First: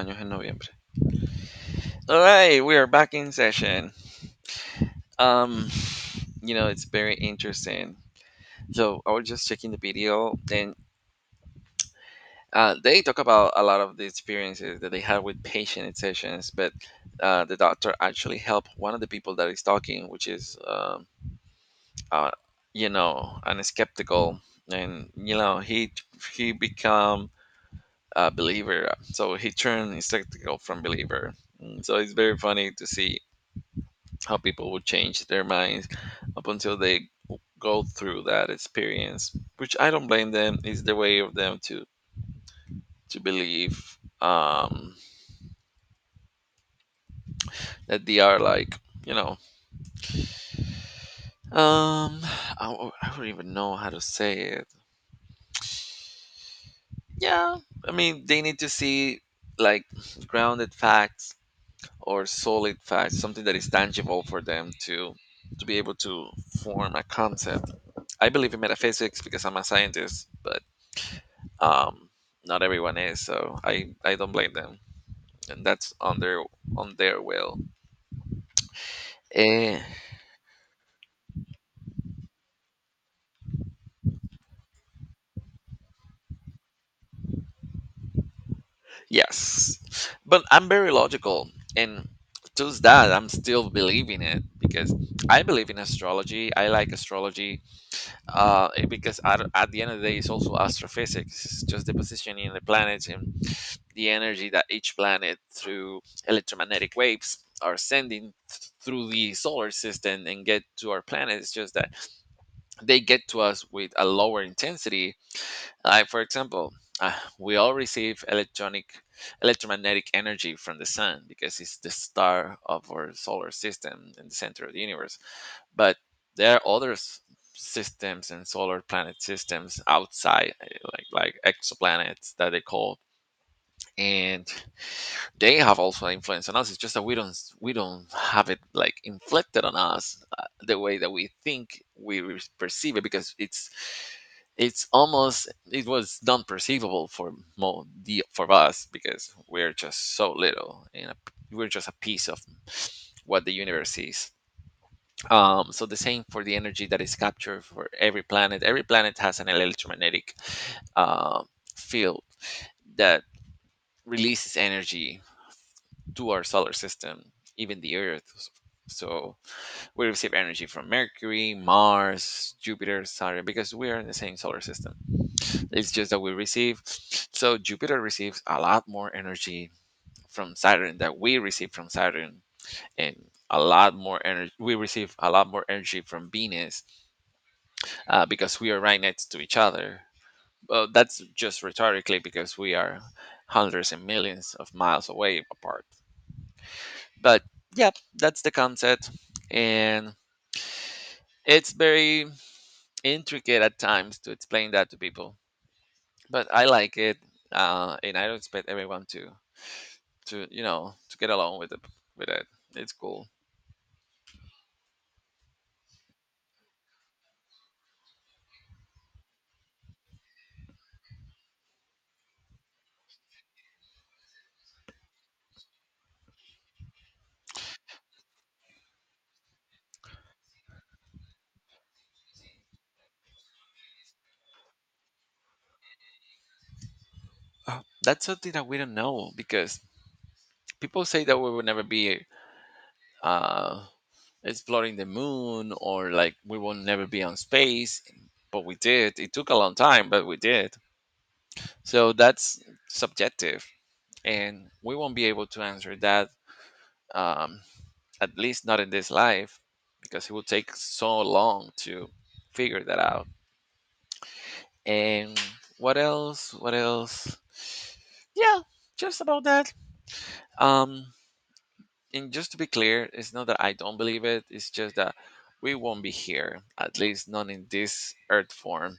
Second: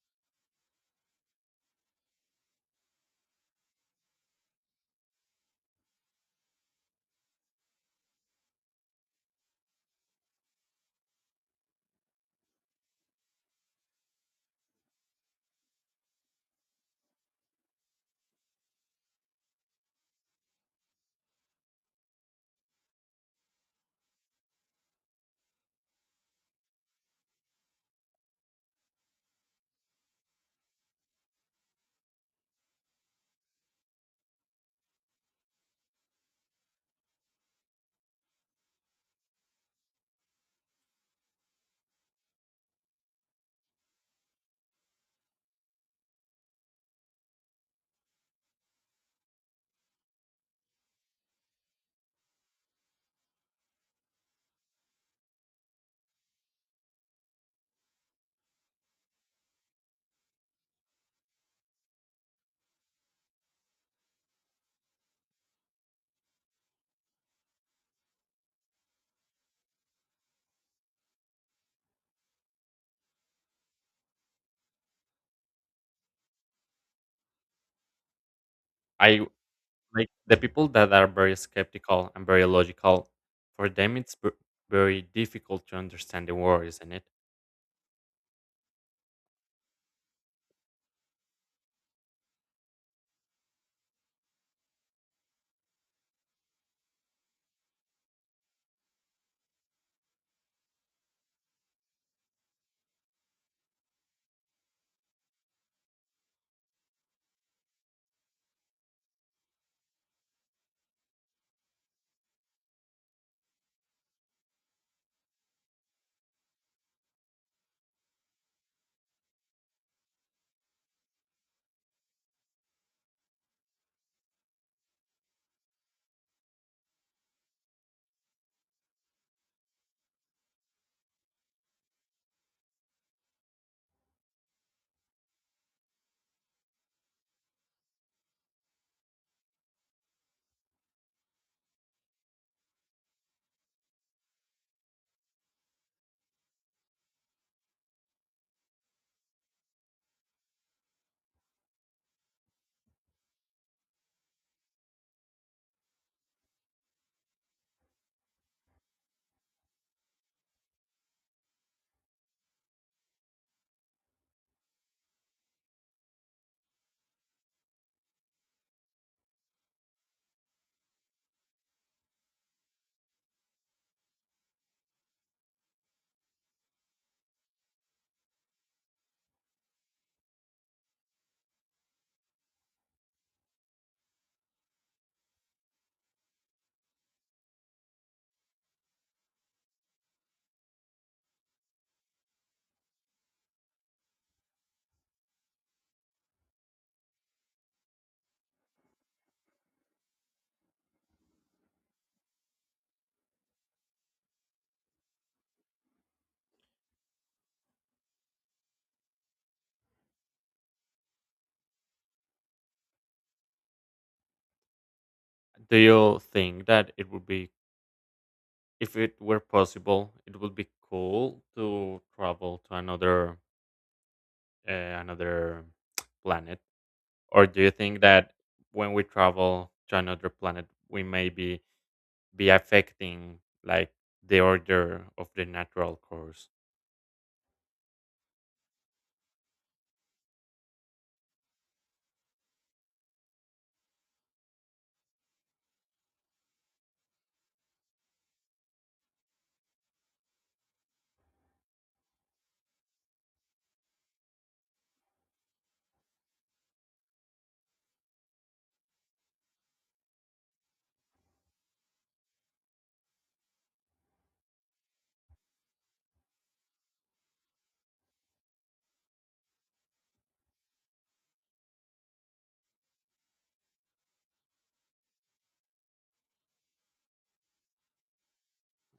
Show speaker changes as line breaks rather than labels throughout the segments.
Años en noviembre. All right, we are back in session. Um, it's very interesting. So I was just checking the video, and they talk about a lot of the experiences that they had with patient in sessions. But the doctor actually helped one of the people that is talking, which is, uh, an skeptical, and he become a believer. So he turned skeptical from believer. So it's very funny to see how people would change their minds up until they go through that experience, which I don't blame them. It's the way of them to believe that they are like, you know um I don't even know how to say it. Yeah, I mean they need to see, like, grounded facts or solid facts, something that is tangible for them to be able to form a concept. I believe in metaphysics because I'm a scientist, but um, not everyone is, so I don't blame them, and that's on their will.
I
Eh,
like the people that are very skeptical and very logical. For them, very difficult to understand the war, isn't it?
yes, but I'm very logical, and to that I'm still believing it because I believe in astrology. I like astrology. Because at the end of the day, it's also astrophysics. It's just the positioning of the planets and the energy that each planet through electromagnetic waves are sending through the solar system and get to our planet. It's just that they get to us with a lower intensity. Like for example, uh, we all receive electronic electromagnetic energy from the sun because it's the star of our solar system in the center of the universe. But there are other systems and solar planet systems outside, like exoplanets that they call, and they have also influence on us. It's just that we don't have it like inflicted on us, the way that we think we perceive it, because it's almost it was non perceivable for mo the for us because we're just so little and we're just a piece of what the universe is. So the same for the energy that is captured for every planet. Every planet has an electromagnetic uh, field that releases energy to our solar system, even the Earth. So we receive energy from Mercury, Mars, Jupiter, Saturn, because we are in the same solar system. It's just that we receive. So Jupiter receives a lot more energy from Saturn that we receive from Saturn, and a lot more energy. We receive a lot more energy from Venus, because we are right next to each other. Well, that's just rhetorically because we are hundreds and millions of miles away apart. But yeah, that's the concept, and it's very intricate at times to explain that to people. But I like it, and I don't expect everyone to to get along with it. With it, it's cool.
Do you think that it would be, if it were possible, it would be cool to travel to another uh, another planet, or do you think that when we travel to another planet, we may be affecting like the order of the natural course?
That's something that we don't know because people say that we will never be uh, exploring the moon, or like we will never be on space, but we did. It took a long time, but we did. So that's subjective, and we won't be able to answer that, um, at least not in this life, because it would take so long to figure that out. And what else? Yeah, just about that. um and just to be clear, it's not that I don't believe it. It's just that we won't be here, at least not in this earth form,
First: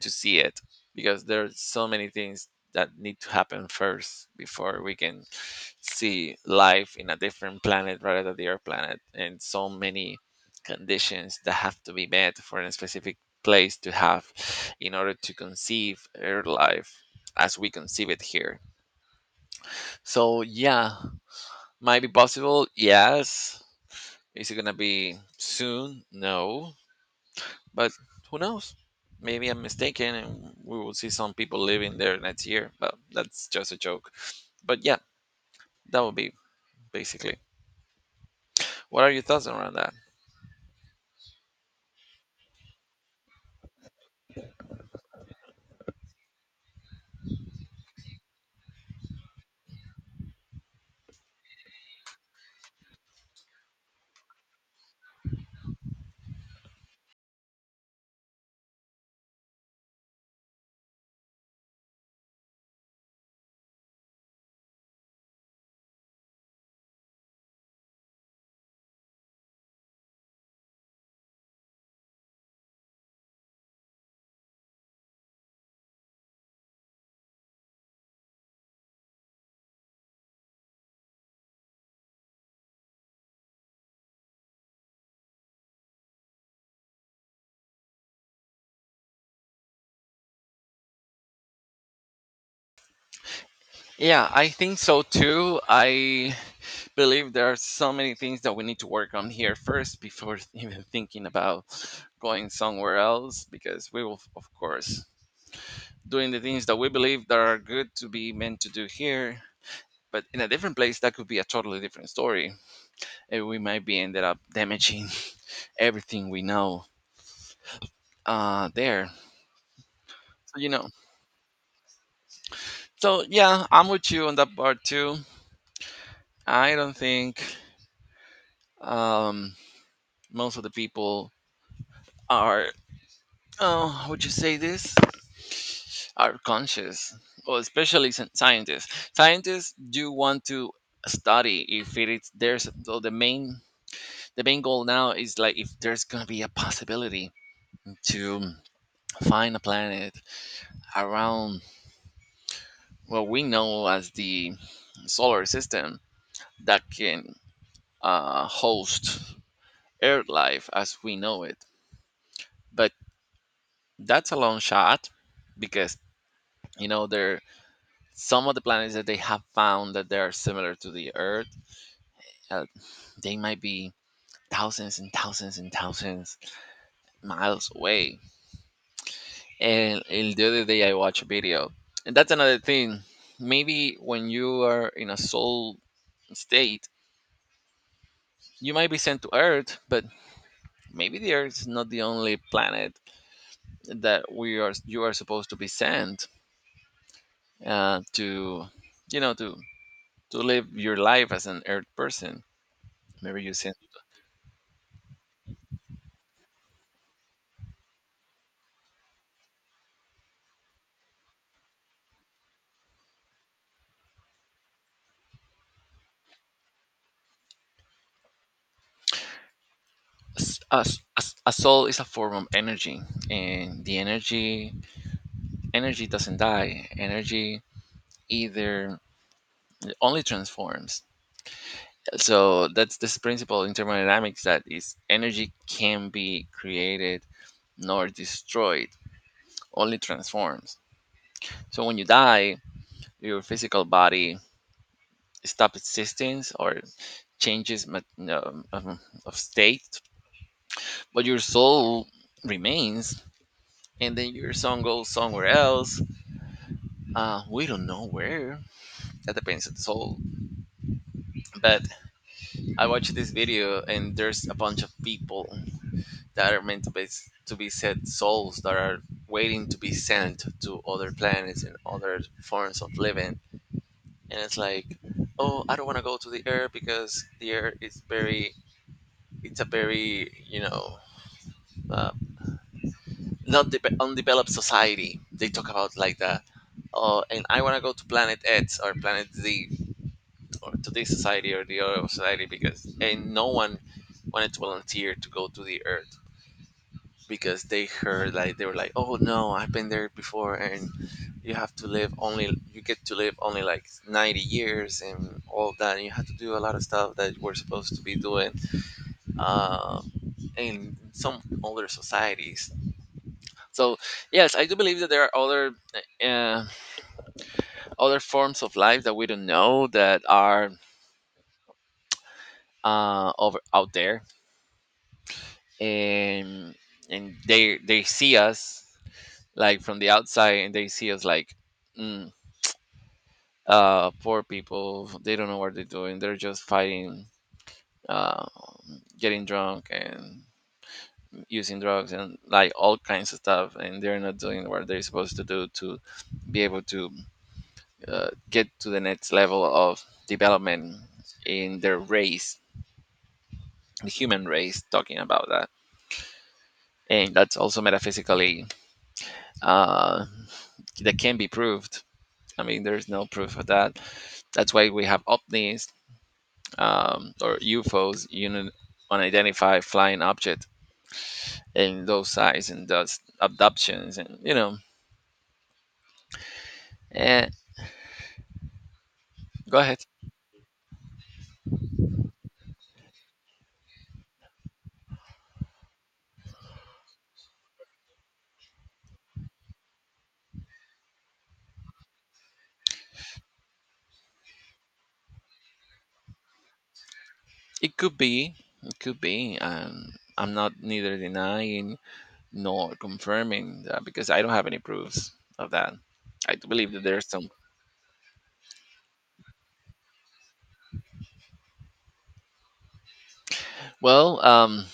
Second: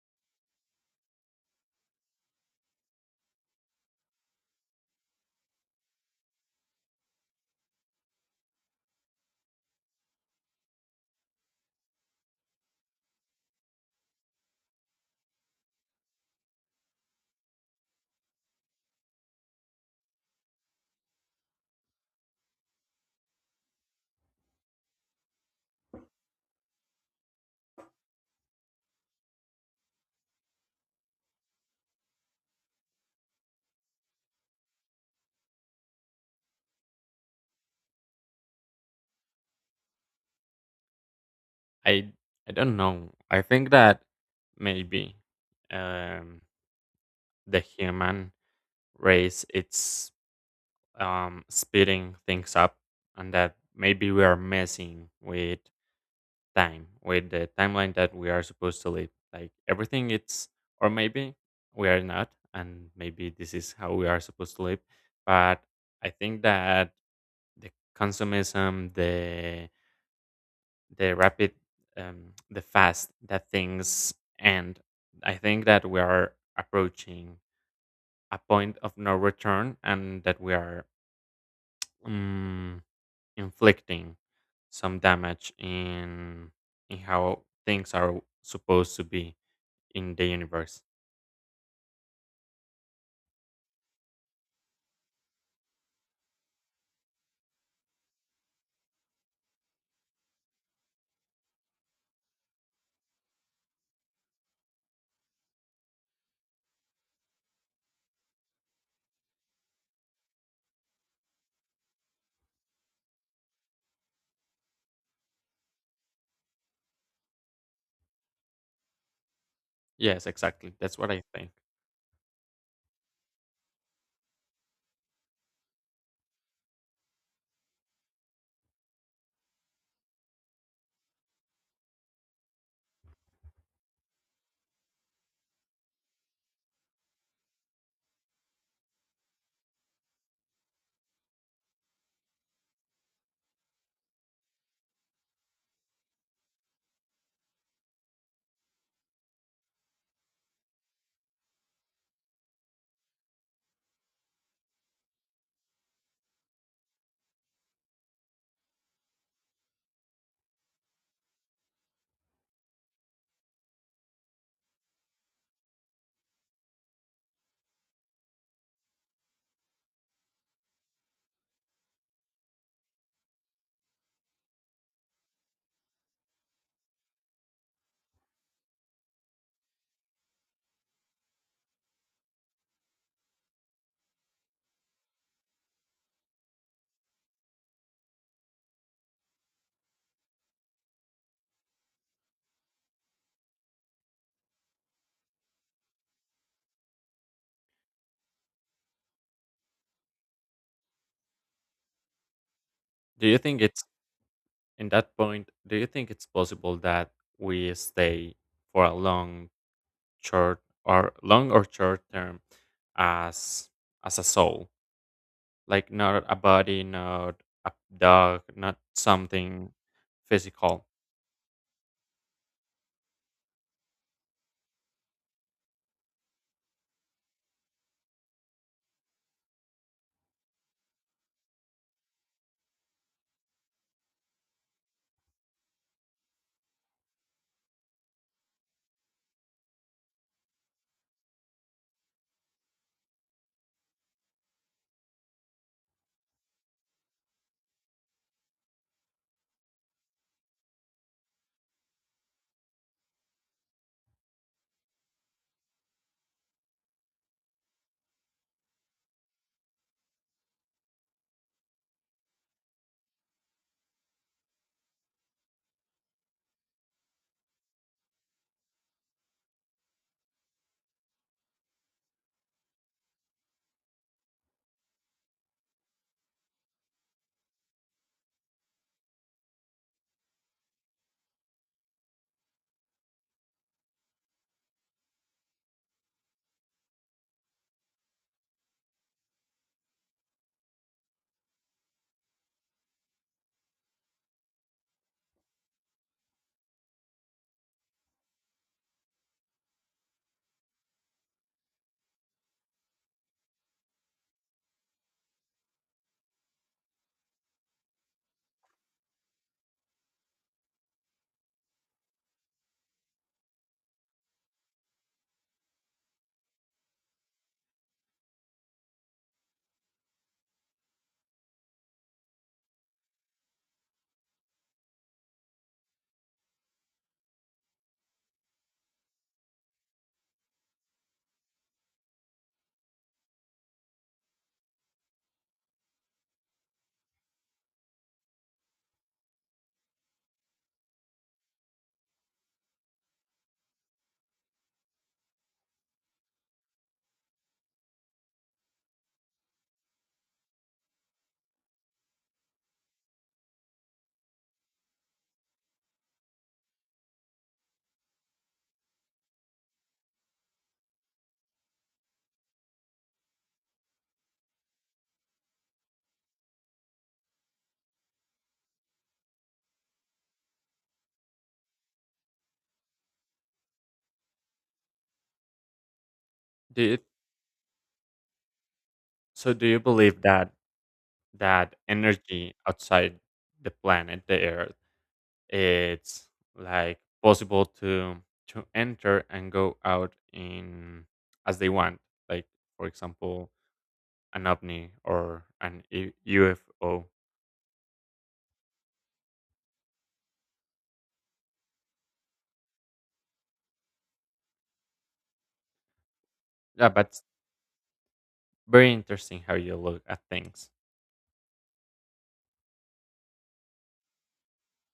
to see it, because there are so many things that need to happen first before we can see life in a different planet rather than the earth planet, and so many conditions that have to be met for a specific place to have in order to conceive earth life as we conceive it here. So yeah, might be possible. Yes. Is it gonna be soon? No, but who knows? Maybe I'm mistaken, and we will see some people living there next year. But that's just a joke. But yeah, that would be basically. What are your thoughts around that?
I I don't know. I think that maybe um, the human race it's speeding things up, and that maybe we are messing with time, with the timeline that we are supposed to live. Like everything, it's or maybe we are not, and maybe this is how we are supposed to live. But I think that the consumism, the rapid the fast that things end. I think that we are approaching a point of no return and that we are um, inflicting some damage in how things are supposed to be in the universe.
Yeah, I think so too. I believe there are so many things that we need to work on here first before even thinking about going somewhere else, because we will of course doing the things that we believe that are good to be meant to do here, but in a different place that could be a totally different story, and we might be ended up damaging everything we know. There
Yes,
so you
exactly,
know
that's what I think.
so yeah, I'm with you on that part too. I don't think, um most of the people are, oh would you say this, are conscious. Or, especially scientists, scientists do want to study if it is. There's so the main, the main goal now is like if there's gonna be a possibility to find a planet around what we know as the solar system that can host Earth life as we know it. But that's a long shot because, you know, there some of the planets that they have found that they are similar to the Earth, uh, they might be thousands and thousands and thousands miles away. And the other day I watched a video, and that's another thing. Maybe when you are in a soul state, you might be sent to Earth, but maybe the Earth is not the only planet that we are. You are supposed to be sent to, you know, to live your life as an Earth person.
Do you
Maybe you
think
sent
it's in that point, do you think it's possible that we stay for a long short or long or short term as as a soul, like not a body, not a dog, not something physical?
a soul is a form of energy, and the energy energy doesn't die. Energy either only transforms. So that's this principle in thermodynamics that is energy can be created nor destroyed, only transforms. So when you die, your physical body stops existing or changes of state, but your soul remains, and then your soul goes somewhere else. We don't know where. That depends on the soul. But I watched this video, and there's a bunch of people that are meant to be, to be said souls that are waiting to be sent to other planets and other forms of living. And it's like, oh, I don't want to go to the air because the air is very, it's a very, uh, not undeveloped society, they talk about like that. Oh, and I want to go to planet X or planet Z, or to this society or the other society, because, and no one wanted to volunteer to go to the earth because they heard, like they were like, "Oh no, I've been there before, and you have to live only, you get to live only like 90 years and all of that. And you have to do a lot of stuff that we're supposed to be doing, uh, in some older societies." So yes, I do believe that there are other, uh, other forms of life that we don't know that are over out there, and they see us like from the outside, and they see us like, mm, poor people, they don't know what they're doing. They're just fighting, uh getting drunk and using drugs, and like all kinds of stuff, and they're not doing what they're supposed to do to be able to get to the next level of development in their race, the human race, talking about that. And that's also metaphysically, uh that can be proved. I mean, there's no proof of that. That's why we have ovnis, or UFOs, unidentified flying object, and those size and those abductions, and you know,
do you,
eh,
so do
go
you
ahead.
believe that that energy outside the planet the earth it's like possible to enter and go out in as they want, like for example an ovni or an ufo?
It could be, it could be. I'm not neither denying nor confirming that because I don't have any proofs of that. I do
Yeah,
believe that
but
there's some.
very interesting how you look at things.
Well,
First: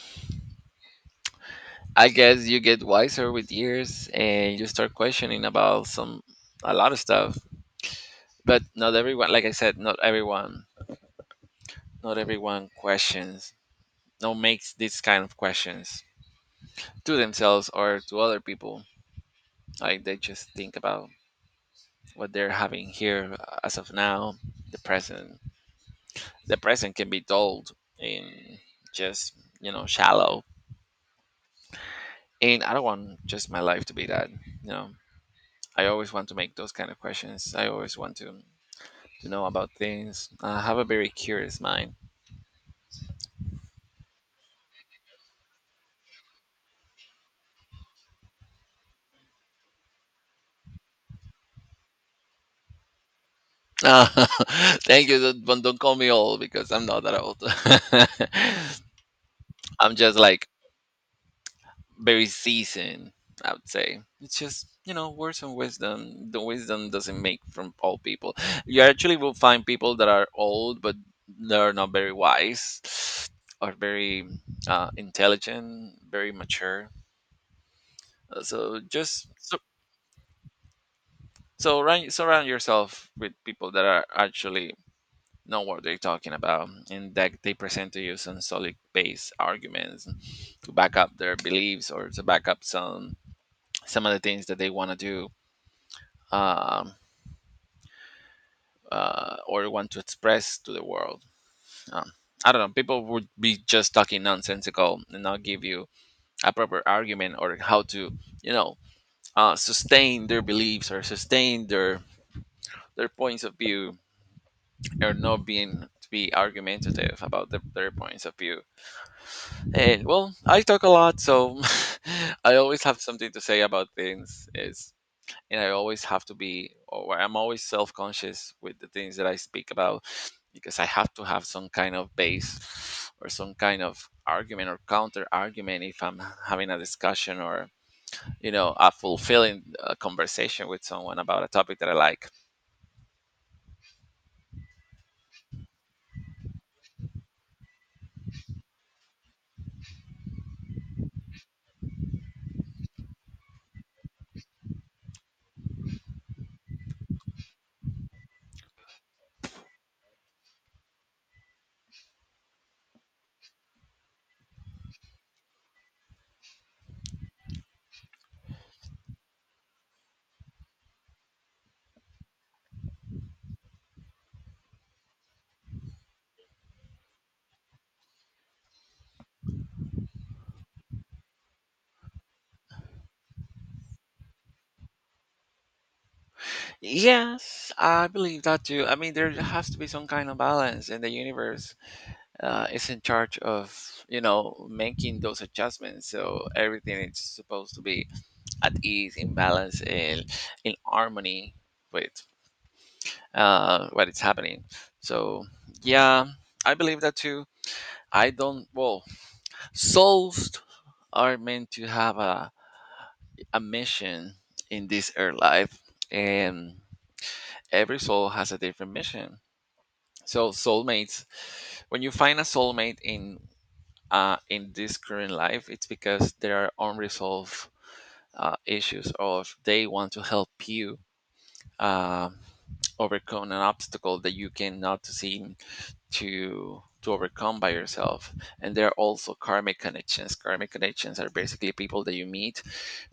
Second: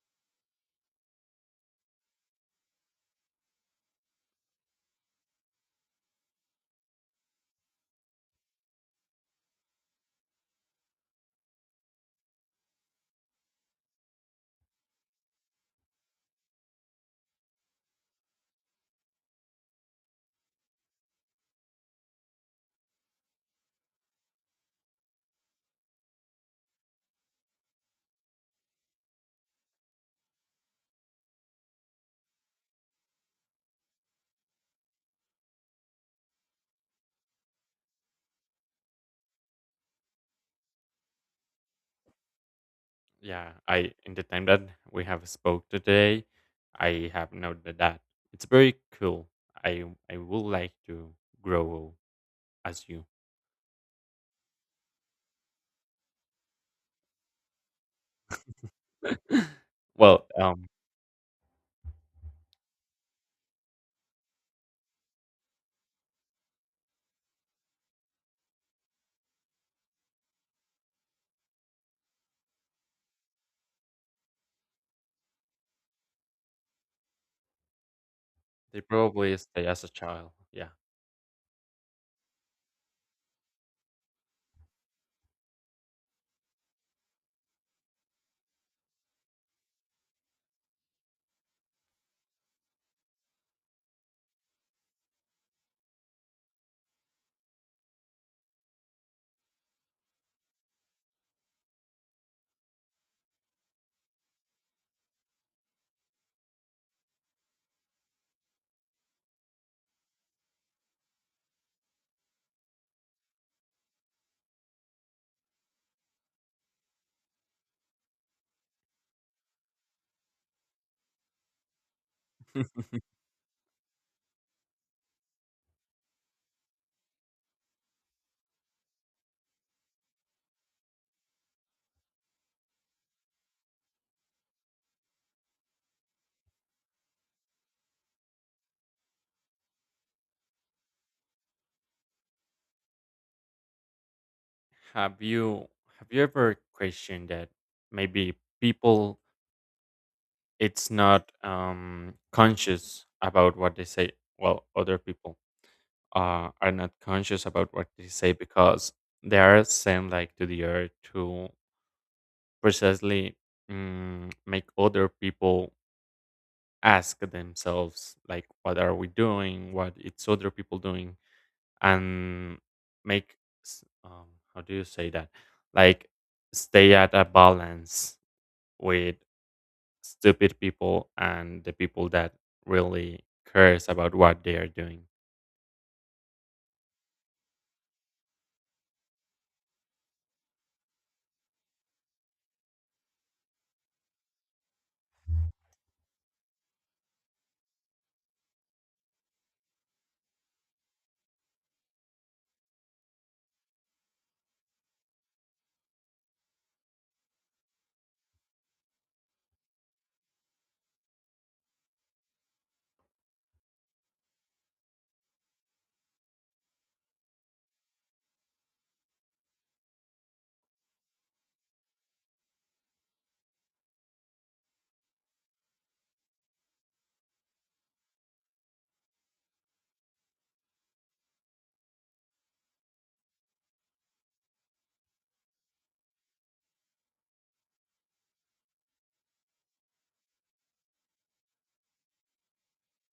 I guess you get wiser with years and you start questioning about some, a lot of stuff. But not everyone, like I said, not everyone, not everyone questions. No, makes these kind of questions to themselves or to other people. Like they just think about what they're having here as of now, the present. The present can be dulled and just, you know, shallow. And I don't want just my life to be that, you know. I always want to make those kind of questions. I always want to know about things. I have a very curious mind.
Yeah, I in the time that we have spoke today, I have noted that it's very cool. I I would like to grow as you.
Uh, Thank you. Don't call me old because I'm not that old. I'm just
Well,
like very seasoned, I would say. It's just, you know, words and wisdom. The wisdom doesn't make from all people. You actually will find people that are old, but they're not very wise or very intelligent, very mature. Uh, So
they
just
probably
so,
stay as a child. Yeah.
surround, surround yourself with people that are actually know what they're talking about and that they present to you some solid base arguments to back up their beliefs or to back up some of the things that they want to do um, or want to express to the world. Um, I don't know. People would be just talking nonsensical and not give you a proper argument or how to, you know, sustain their beliefs or sustain their points of view, or not being to be argumentative about their points of view. And well, I talk a lot, so I always have something to say about things. It's and I always have to be, or I'm always self conscious with the things that I speak about, because I have to have some kind of base or some kind of argument or counter argument if I'm having a discussion or, you know, a fulfilling conversation with someone about a topic that I like.
Have you have you ever questioned that maybe people it's not conscious about what they say? Well, other people are not conscious about what they say because they are sent like to the earth to precisely make other people ask themselves like what are we doing, what it's other people doing, and make s- um, how do you say that, like stay at a balance with stupid people and the people that really cares about what they are doing.
Yes, I believe that too. I mean, there has to be some kind of balance, and the universe is in charge of, you know, making those adjustments. So everything is supposed to be at ease, in balance, in harmony with what is happening. So yeah, I believe that too. I don't. Well, souls are meant to have a mission in this earth life, and every soul has a different mission. So soulmates, when you find a soulmate in this current life, it's because there are unresolved issues, or if they want to help you uh, overcome an obstacle that you cannot seem to overcome by yourself. And there are also karmic connections. Karmic connections are basically people that you meet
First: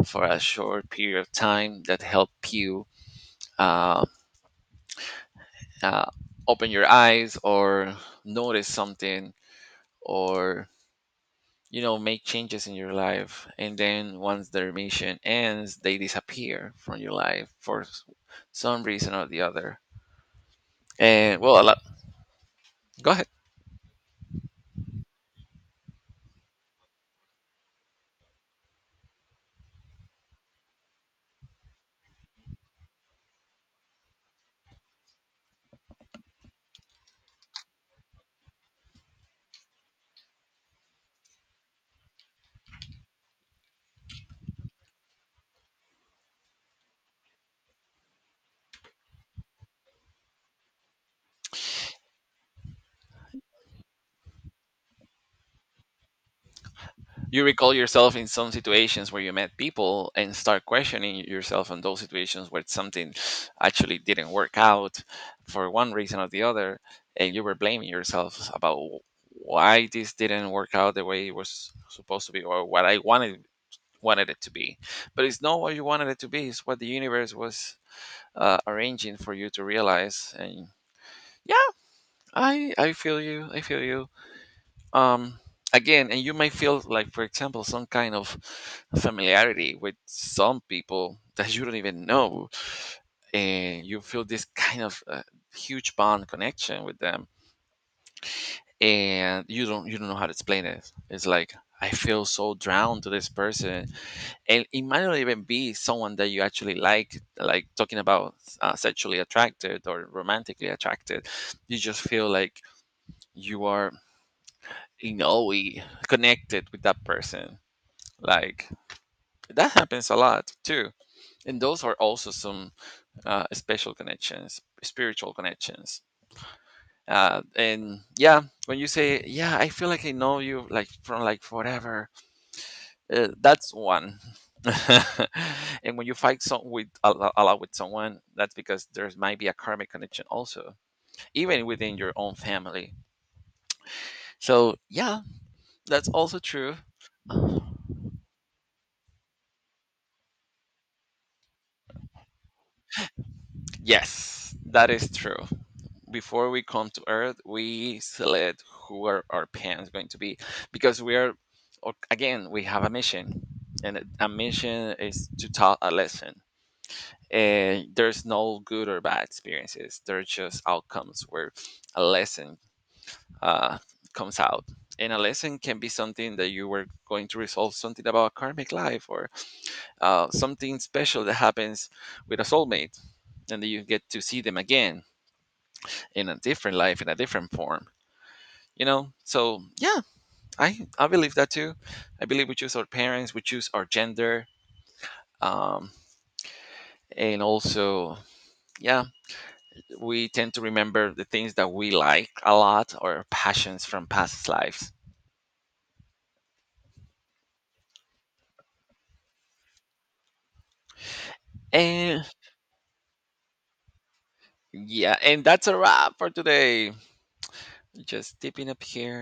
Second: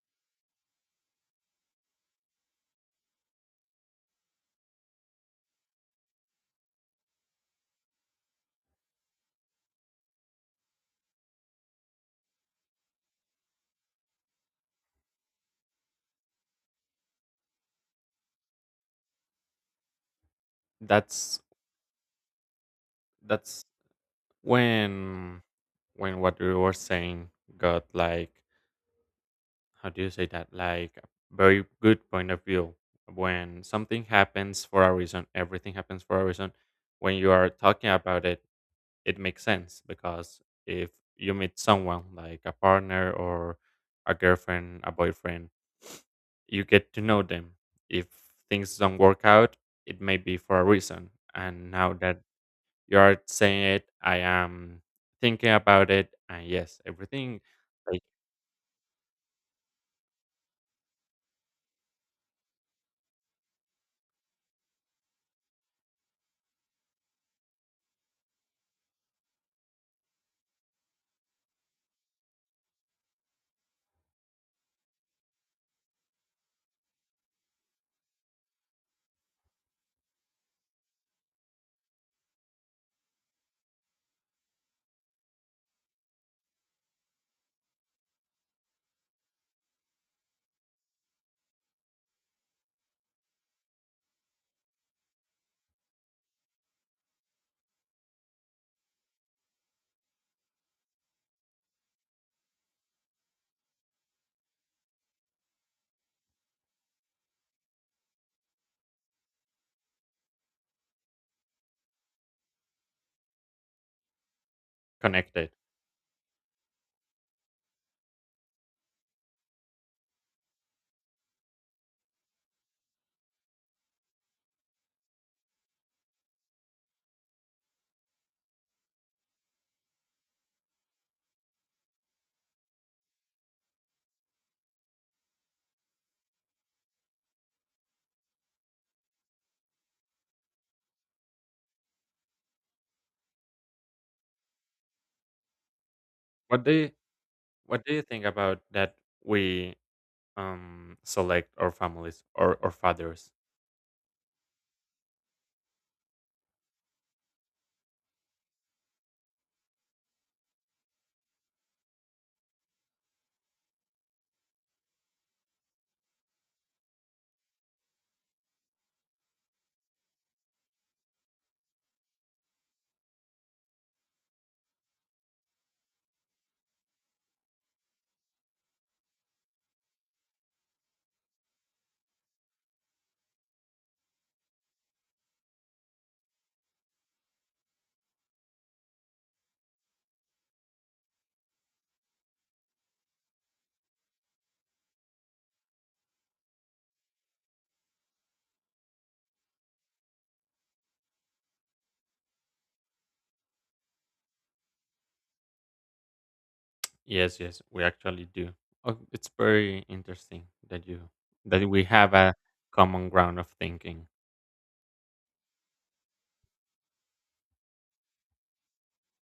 for a short period of time that help you uh, uh, open your eyes or notice something, or, you know, make changes in your life, and then once their mission ends they disappear from your life for some reason or the other.
that's
And well, a lot, go ahead.
that's when what you were saying got like, how do you say that, like a very good point of view. When something happens for a reason, everything happens for a reason. When you are talking about it, it makes sense because if you meet someone like a partner or a girlfriend, a boyfriend, you get to know them. If things don't work out, it may be for a reason, and now that you are saying it, I am thinking about it, and yes, everything
You recall
like
yourself in some situations where you met people and start questioning yourself in those situations where something actually didn't work out for one reason or the other, and you were blaming yourself about why this didn't work out the way it was supposed to be, or what I wanted it to be. But it's not what you wanted it to be, it's what the universe was arranging for you to realize. And yeah, I feel you, I feel you um Again, and you may feel like, for example, some kind of familiarity with some people that you don't even know, and you feel this kind of huge bond connection with them, and you don't know how to explain it. It's like, I feel so drowned to this person, and it might not even be someone that you actually like talking about sexually attracted or romantically attracted. You just feel like you are in a
connected.
way connected with that person, like that happens a lot too. And those are also some special connections, spiritual connections. And yeah, when you say, yeah, I feel like I know you like from like forever, that's one. And when you fight some with a lot with someone, that's because there might be a karmic connection also, even within your own family. So yeah, that's also
What do
true.
you what do you think about that? We select our families or our fathers.
Yes, that is true. Before we come to Earth, we select who are our parents going to be, because we are, again, we have a mission, and a mission is to taught a lesson. And there's no good or bad experiences. They're just outcomes where a lesson uh, comes out. And a lesson can be something that you were going to resolve something about karmic life, or something special that happens with a soulmate, and then you get to see them again in a different life, in a different form, you know. So yeah, I believe that too. I believe we choose our parents, we choose our gender, um and also, yeah, we tend to remember the things that we like a lot or passions from past lives.
Yes, yes, we actually do. Oh, it's very interesting that you that we have
And
a common ground of thinking.
yeah, and that's a wrap for today. Just dipping up here.